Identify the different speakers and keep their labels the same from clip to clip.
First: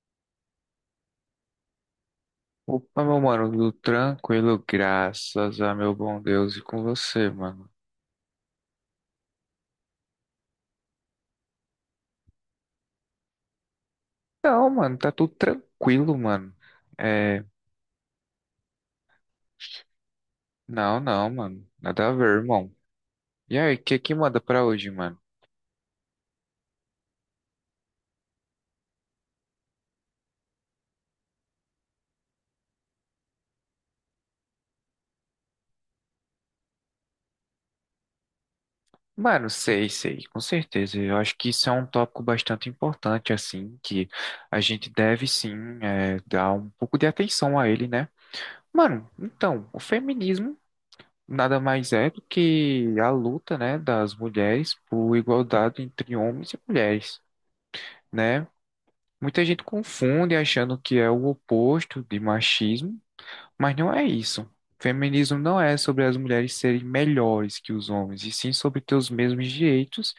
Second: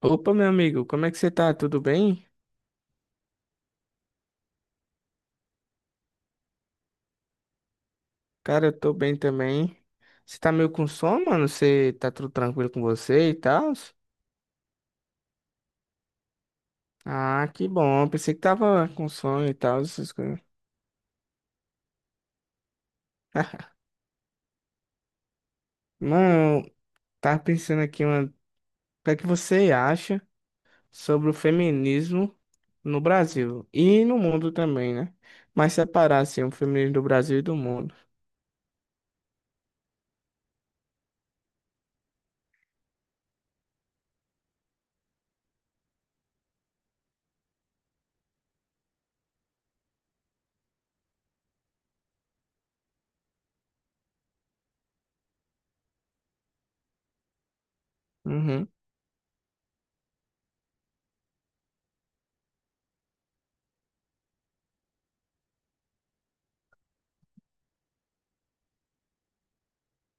Speaker 1: Opa, meu amigo, como é que você tá? Tudo bem?
Speaker 2: Opa, meu mano, tudo tranquilo, graças a meu bom Deus e com você, mano.
Speaker 1: Cara, eu tô bem também. Você tá meio com sono, mano? Você tá tudo tranquilo com você e tal?
Speaker 2: Não, mano, tá tudo tranquilo, mano. É,
Speaker 1: Ah, que bom. Pensei que tava com sono e tal, essas coisas.
Speaker 2: não, não, mano, nada a ver, irmão. E aí, o que que manda pra hoje, mano?
Speaker 1: Mano, eu tava pensando aqui, mano, o que é que você acha sobre o feminismo no Brasil e no mundo também, né? Mas separar, assim, o feminismo do Brasil e do mundo.
Speaker 2: Mano, sei, sei, com certeza. Eu acho que isso é um tópico bastante importante, assim, que a gente deve sim, dar um pouco de atenção a ele, né? Mano, então, o feminismo nada mais é do que a luta, né, das mulheres por igualdade entre homens e mulheres, né?
Speaker 1: Uhum.
Speaker 2: Muita gente confunde achando que é o oposto de machismo, mas não é isso. Feminismo não é sobre as mulheres serem melhores que os homens, e sim sobre ter os mesmos direitos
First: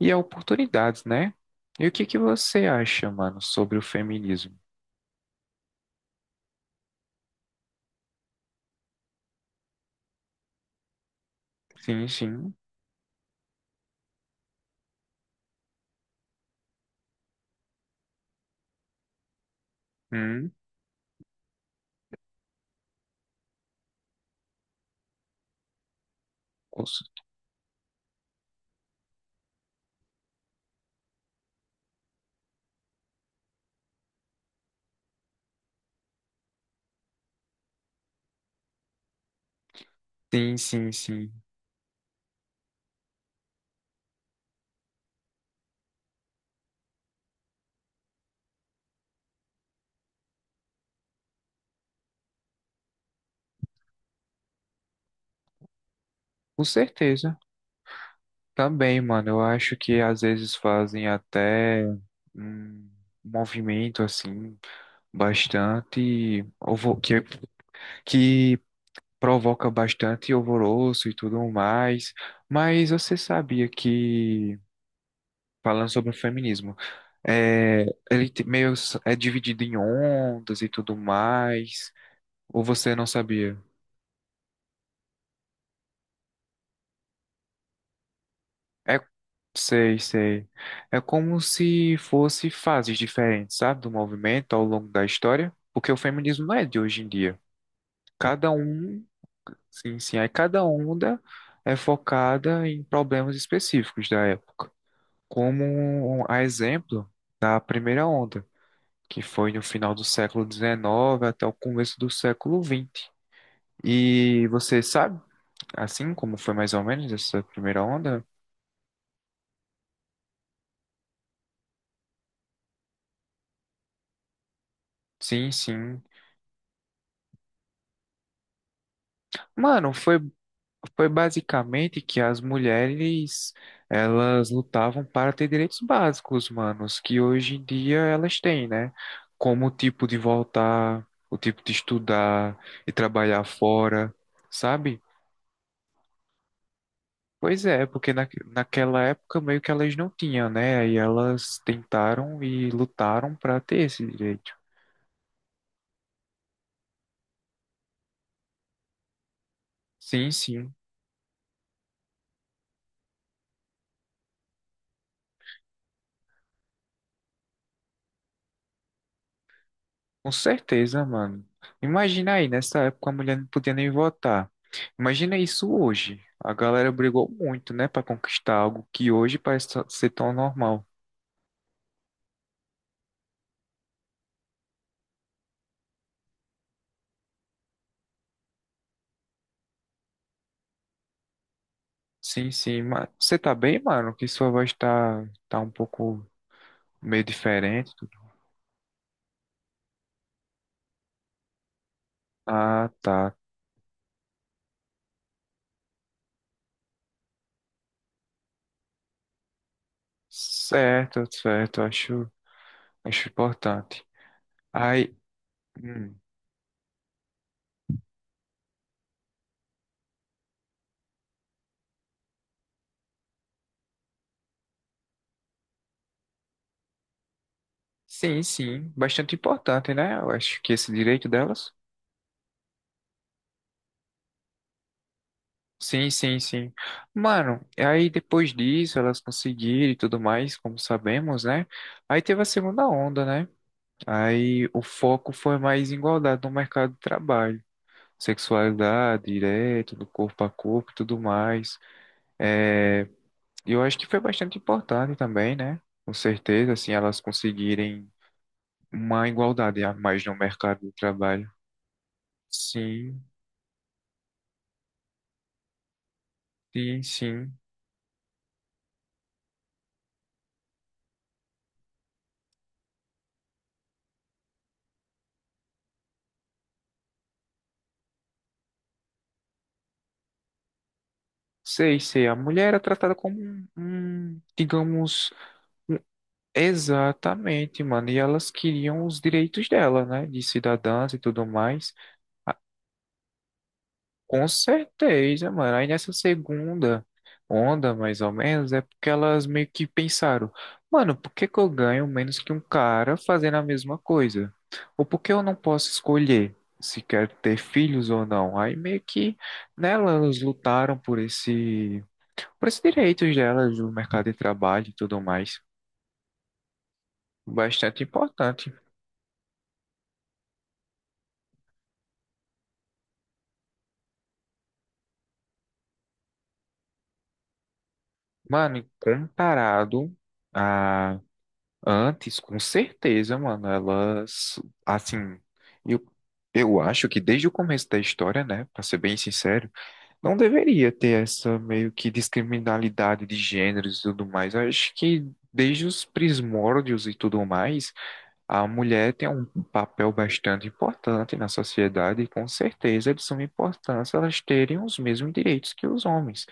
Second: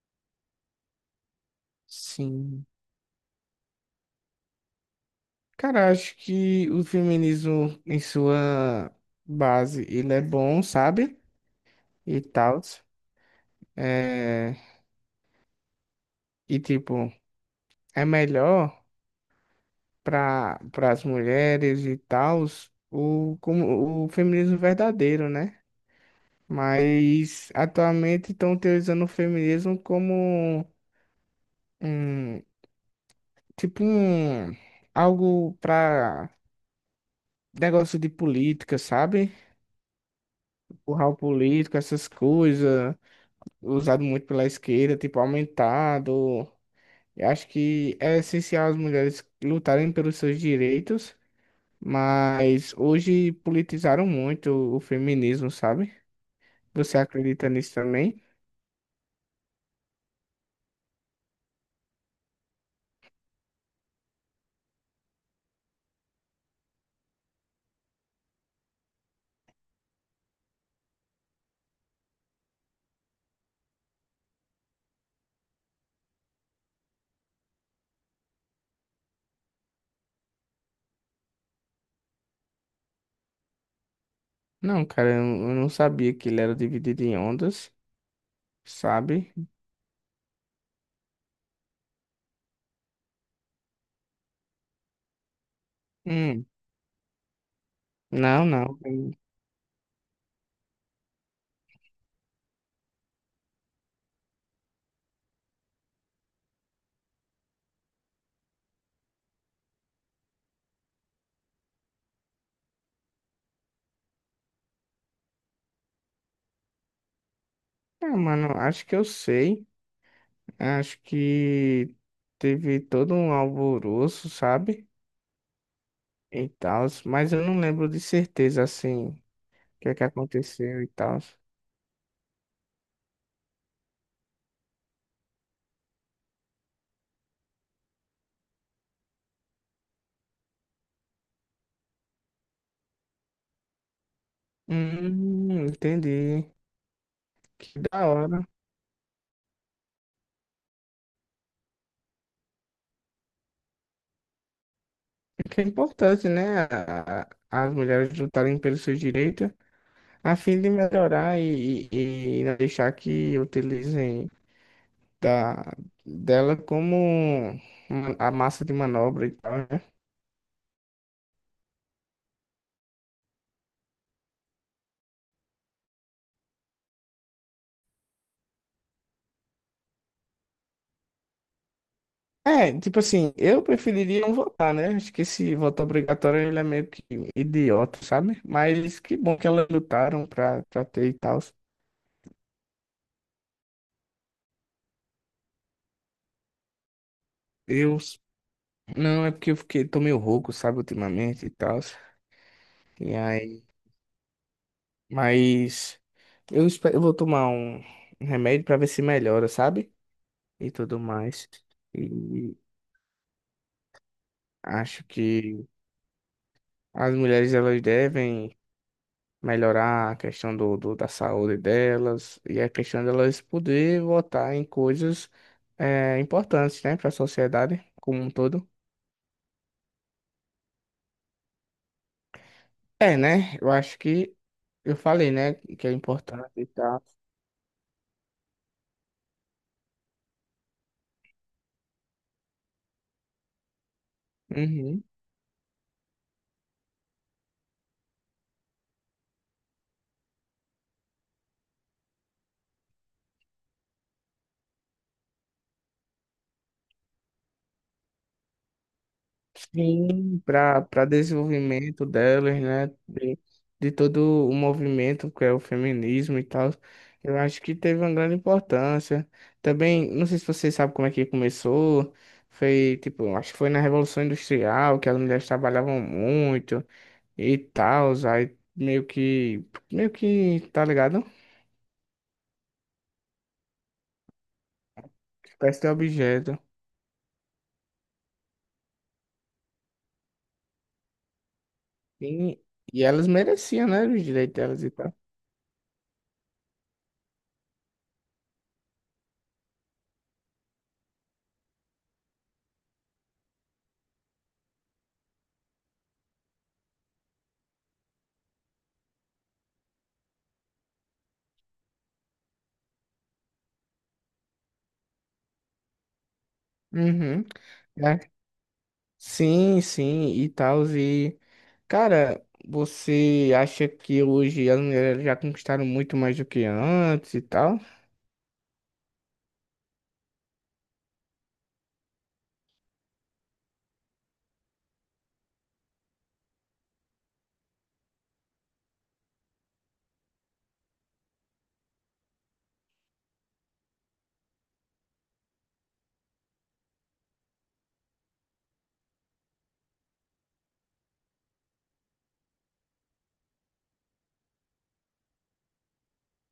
Speaker 2: e oportunidades, né? E o que que você
Speaker 1: Sim,
Speaker 2: acha, mano, sobre o feminismo?
Speaker 1: cara, acho que o feminismo em sua base, ele é bom, sabe?
Speaker 2: Sim,
Speaker 1: E
Speaker 2: sim.
Speaker 1: tal. É... E tipo, é melhor
Speaker 2: Hum,
Speaker 1: para as mulheres e tal o, como, o feminismo verdadeiro, né?
Speaker 2: com cer-
Speaker 1: Mas atualmente estão utilizando o feminismo como um, tipo um, algo para negócio de política, sabe?
Speaker 2: sim, sim,
Speaker 1: Empurrar o
Speaker 2: sim.
Speaker 1: político, essas coisas usado muito pela esquerda, tipo, aumentado. Eu acho que é essencial as mulheres lutarem pelos seus direitos, mas hoje politizaram muito o feminismo, sabe?
Speaker 2: Com
Speaker 1: Você
Speaker 2: certeza.
Speaker 1: acredita nisso também?
Speaker 2: Também, mano, eu acho que às vezes fazem até um movimento assim bastante que provoca bastante alvoroço e tudo mais. Mas você sabia que, falando sobre o feminismo, é, ele te- meio s- é dividido em ondas e tudo mais? Ou você não sabia?
Speaker 1: Não, cara, eu não sabia que ele era dividido em ondas,
Speaker 2: É,
Speaker 1: sabe?
Speaker 2: sei, sei. É como se fosse fases diferentes, sabe, do movimento ao longo da história, porque o feminismo
Speaker 1: Hum,
Speaker 2: não é de hoje em dia.
Speaker 1: não,
Speaker 2: Cada
Speaker 1: não.
Speaker 2: um, sim, sim, é cada onda é focada em problemas específicos da época, como um, a exemplo da primeira onda, que foi no final do século XIX até o começo do século XX. E você sabe, assim como foi mais ou menos essa primeira
Speaker 1: Ah,
Speaker 2: onda?
Speaker 1: mano, acho que eu sei. Acho que teve todo um alvoroço, sabe?
Speaker 2: Sim, sim.
Speaker 1: E tal, mas eu não lembro de certeza, assim, o que
Speaker 2: Mano,
Speaker 1: é que
Speaker 2: foi,
Speaker 1: aconteceu e
Speaker 2: foi
Speaker 1: tal.
Speaker 2: basicamente que as mulheres, elas lutavam para ter direitos básicos, manos, que hoje em dia elas têm, né? Como o tipo de voltar, o tipo de estudar e trabalhar fora, sabe?
Speaker 1: Entendi.
Speaker 2: Pois
Speaker 1: Que
Speaker 2: é,
Speaker 1: da
Speaker 2: porque
Speaker 1: hora.
Speaker 2: naquela época meio que elas não tinham, né? Aí elas tentaram e lutaram para ter esse direito.
Speaker 1: É que é importante, né? As mulheres lutarem pelos seus direitos
Speaker 2: Sim,
Speaker 1: a fim de
Speaker 2: sim,
Speaker 1: melhorar e não deixar que utilizem da, dela como a massa de manobra e tal, né?
Speaker 2: com certeza, mano. Imagina aí, nessa época a mulher não podia nem votar. Imagina isso hoje. A galera brigou muito, né, para conquistar algo que hoje parece ser tão normal.
Speaker 1: É, tipo assim, eu preferiria não votar, né? Acho que esse voto obrigatório ele é meio que idiota, sabe? Mas que bom que elas lutaram pra ter e tal.
Speaker 2: Sim, sim, mas você tá bem, mano? Que sua voz tá um pouco meio diferente,
Speaker 1: Eu
Speaker 2: tudo.
Speaker 1: Não, é porque eu fiquei, tô meio rouco, sabe, ultimamente e tal.
Speaker 2: Ah,
Speaker 1: E
Speaker 2: tá.
Speaker 1: aí, mas eu espero, eu vou tomar um remédio pra ver se melhora, sabe? E tudo
Speaker 2: Certo,
Speaker 1: mais.
Speaker 2: certo,
Speaker 1: E
Speaker 2: acho importante.
Speaker 1: acho
Speaker 2: Aí,
Speaker 1: que
Speaker 2: hum.
Speaker 1: as mulheres elas devem melhorar a questão da saúde delas e a questão delas poder votar em coisas importantes, né, para a sociedade como um
Speaker 2: Sim,
Speaker 1: todo.
Speaker 2: sim. Bastante importante, né? Eu acho que esse direito delas.
Speaker 1: É, né? Eu acho que eu falei, né, que é
Speaker 2: Sim, sim,
Speaker 1: importante e
Speaker 2: sim.
Speaker 1: tal.
Speaker 2: Mano, e aí depois disso elas conseguiram e tudo mais, como sabemos, né? Aí teve a segunda onda, né? Aí o
Speaker 1: Uhum.
Speaker 2: foco foi mais igualdade no mercado de trabalho. Sexualidade, direito, do corpo a corpo e tudo mais. É, eu acho que foi bastante importante também, né? Com certeza, assim, elas conseguirem uma igualdade a mais no
Speaker 1: Sim,
Speaker 2: mercado
Speaker 1: para
Speaker 2: de
Speaker 1: para
Speaker 2: trabalho.
Speaker 1: desenvolvimento delas, né?
Speaker 2: Sim,
Speaker 1: De todo o movimento que é o feminismo e tal.
Speaker 2: sim,
Speaker 1: Eu
Speaker 2: sim.
Speaker 1: acho que teve uma grande importância. Também, não sei se vocês sabem como é que começou. Foi, tipo, acho que foi na Revolução Industrial que as mulheres trabalhavam muito e tal. Aí meio que, tá ligado?
Speaker 2: Sei, sei. A mulher era tratada como um, digamos,
Speaker 1: Espécie de
Speaker 2: um-
Speaker 1: objeto.
Speaker 2: exatamente, mano. E elas queriam os direitos dela, né? De cidadãs e tudo mais. Ah,
Speaker 1: E, e elas mereciam, né? Os
Speaker 2: com
Speaker 1: direitos delas e tal.
Speaker 2: certeza, mano. Aí nessa segunda onda, mais ou menos, é porque elas meio que pensaram, mano, por que que eu ganho menos que um cara fazendo a mesma coisa? Ou por que eu não posso escolher se quero ter filhos ou não? Aí meio que, né, elas lutaram por esse, para os direitos delas no mercado de trabalho e tudo mais.
Speaker 1: Uhum.
Speaker 2: Bastante
Speaker 1: É.
Speaker 2: importante.
Speaker 1: Sim, sim, e tal, cara, você acha que hoje as mulheres já conquistaram muito mais do que antes e tal?
Speaker 2: Mano, e comparado a antes, com certeza, mano, elas, assim, eu, eu acho que desde o começo da história, né, para ser bem sincero, não deveria ter essa meio que discriminalidade de gêneros e tudo mais. Eu acho que desde os primórdios e tudo mais, a mulher tem um papel bastante importante na sociedade e com certeza é de suma importância elas terem os mesmos direitos que os homens.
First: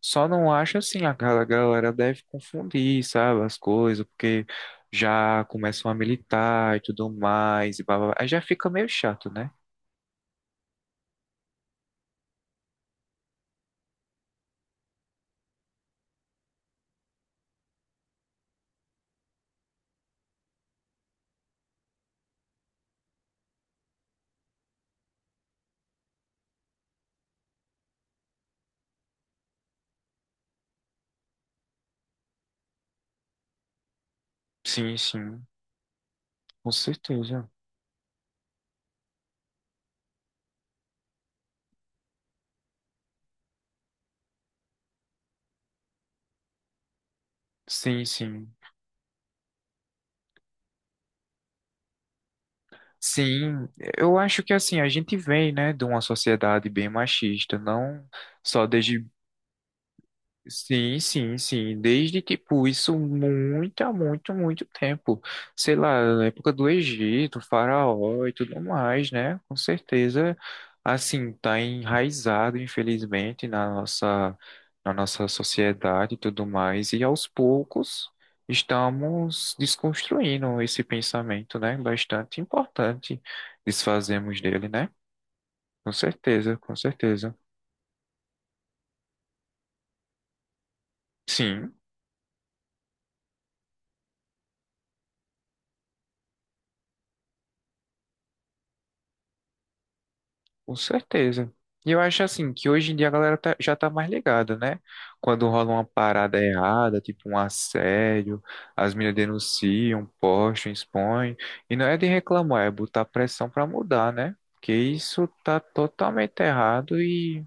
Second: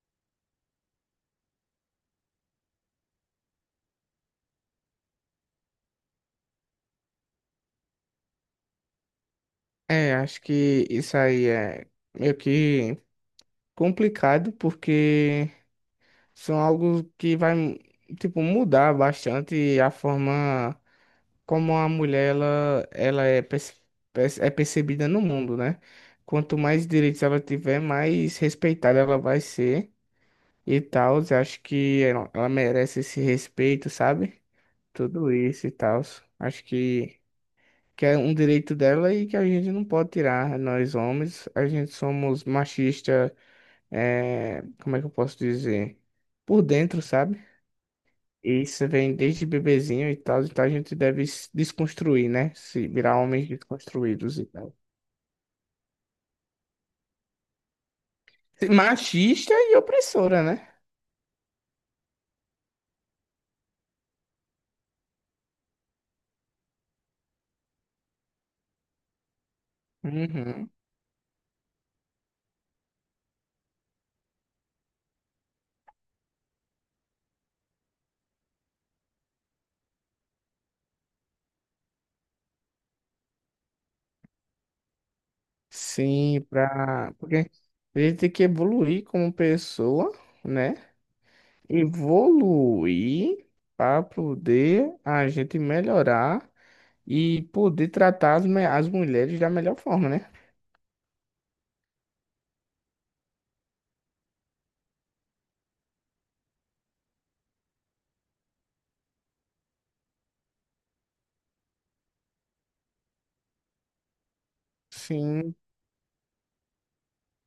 Speaker 2: Só não acho assim, a galera deve confundir, sabe, as coisas, porque já começam a militar e tudo mais, e blá, blá, blá. Aí já fica meio chato, né?
Speaker 1: É, acho que isso aí é meio que complicado, porque são algo que vai, tipo, mudar bastante a forma como a mulher ela é, é percebida no mundo, né? Quanto mais direitos ela tiver, mais respeitada ela vai ser e tal. Eu acho que ela merece esse respeito, sabe?
Speaker 2: Sim,
Speaker 1: Tudo
Speaker 2: sim,
Speaker 1: isso e tal. Acho
Speaker 2: com
Speaker 1: que,
Speaker 2: certeza.
Speaker 1: que é um direito dela e que a gente não pode tirar. Nós homens, a gente somos machista, é, como é que eu posso dizer? Por dentro, sabe?
Speaker 2: Sim, sim.
Speaker 1: E isso vem desde bebezinho e tal, então a gente deve se desconstruir, né? Se virar homens
Speaker 2: Sim, eu
Speaker 1: desconstruídos
Speaker 2: acho
Speaker 1: e
Speaker 2: que
Speaker 1: tal.
Speaker 2: assim, a gente vem, né, de uma sociedade bem machista, não só desde.
Speaker 1: Machista e opressora, né?
Speaker 2: Sim, sim, sim. Desde, tipo, isso muito, há muito, muito tempo. Sei lá, na época do Egito, faraó e tudo mais, né? Com certeza,
Speaker 1: Uhum.
Speaker 2: assim, tá enraizado, infelizmente, na nossa sociedade e tudo mais. E aos poucos estamos desconstruindo esse pensamento, né? Bastante importante desfazemos dele, né? Com
Speaker 1: Sim,
Speaker 2: certeza, com
Speaker 1: pra...
Speaker 2: certeza.
Speaker 1: porque a gente tem que evoluir como pessoa, né?
Speaker 2: Sim.
Speaker 1: Evoluir para poder a gente melhorar e poder tratar as mulheres da melhor forma, né?
Speaker 2: Com certeza. E eu acho assim que hoje em dia já tá mais ligada, né? Quando rola uma parada errada, tipo um assédio, as meninas denunciam, postam, expõem. E não é de reclamar, é botar pressão pra mudar, né? Porque isso
Speaker 1: Sim,
Speaker 2: tá totalmente errado e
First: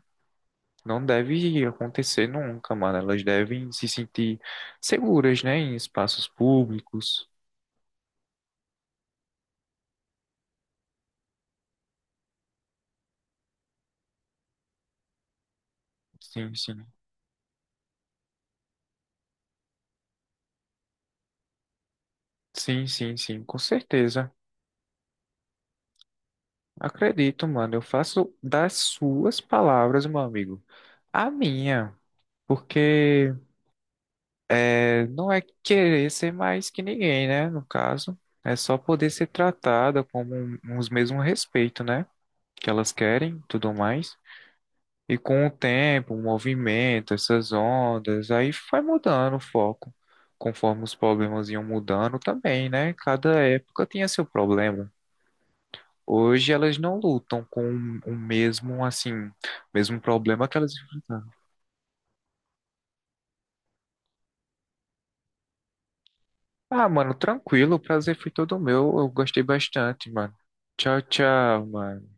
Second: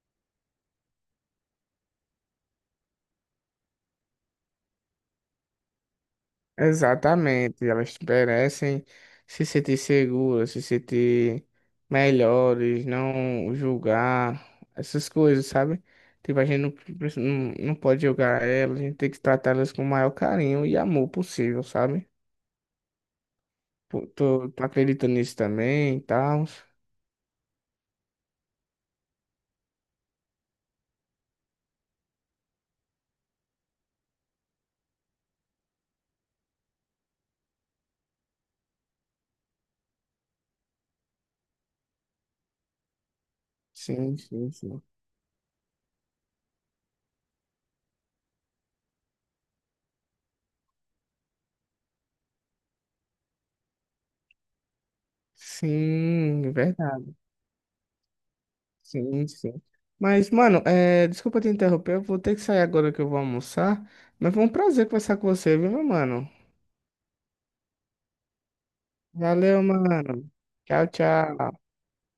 Speaker 2: não deve acontecer nunca, mano. Elas devem se sentir seguras, né? Em espaços públicos.
Speaker 1: exatamente. Elas merecem se sentir seguras, se sentir melhores, não julgar, essas coisas, sabe? Tipo, a
Speaker 2: Sim,
Speaker 1: gente
Speaker 2: sim.
Speaker 1: não, não pode julgar elas, a gente tem que tratá-las com o maior carinho e amor possível, sabe?
Speaker 2: Sim, sim, sim, com
Speaker 1: Pô,
Speaker 2: certeza.
Speaker 1: Tô acreditando nisso também e tal.
Speaker 2: Acredito, mano. Eu faço das suas palavras, meu amigo, a minha. Porque é, não é querer ser mais que ninguém, né? No caso, é só poder ser tratada como os mesmos respeito, né? Que elas querem, tudo mais.
Speaker 1: Sim, sim, sim.
Speaker 2: E com o tempo, o movimento, essas ondas, aí vai mudando o foco. Conforme os problemas iam mudando também, né? Cada época tinha seu problema. Hoje
Speaker 1: Sim,
Speaker 2: elas não
Speaker 1: verdade.
Speaker 2: lutam com o mesmo,
Speaker 1: Sim,
Speaker 2: assim,
Speaker 1: sim.
Speaker 2: mesmo
Speaker 1: Mas,
Speaker 2: problema que
Speaker 1: mano,
Speaker 2: elas
Speaker 1: é,
Speaker 2: enfrentaram.
Speaker 1: desculpa te interromper, eu vou ter que sair agora que eu vou almoçar. Mas foi um prazer conversar com você, viu, meu mano?
Speaker 2: Ah, mano, tranquilo, o prazer foi todo meu. Eu gostei
Speaker 1: Valeu,
Speaker 2: bastante,
Speaker 1: mano.
Speaker 2: mano.
Speaker 1: Tchau,
Speaker 2: Tchau,
Speaker 1: tchau.
Speaker 2: tchau, mano.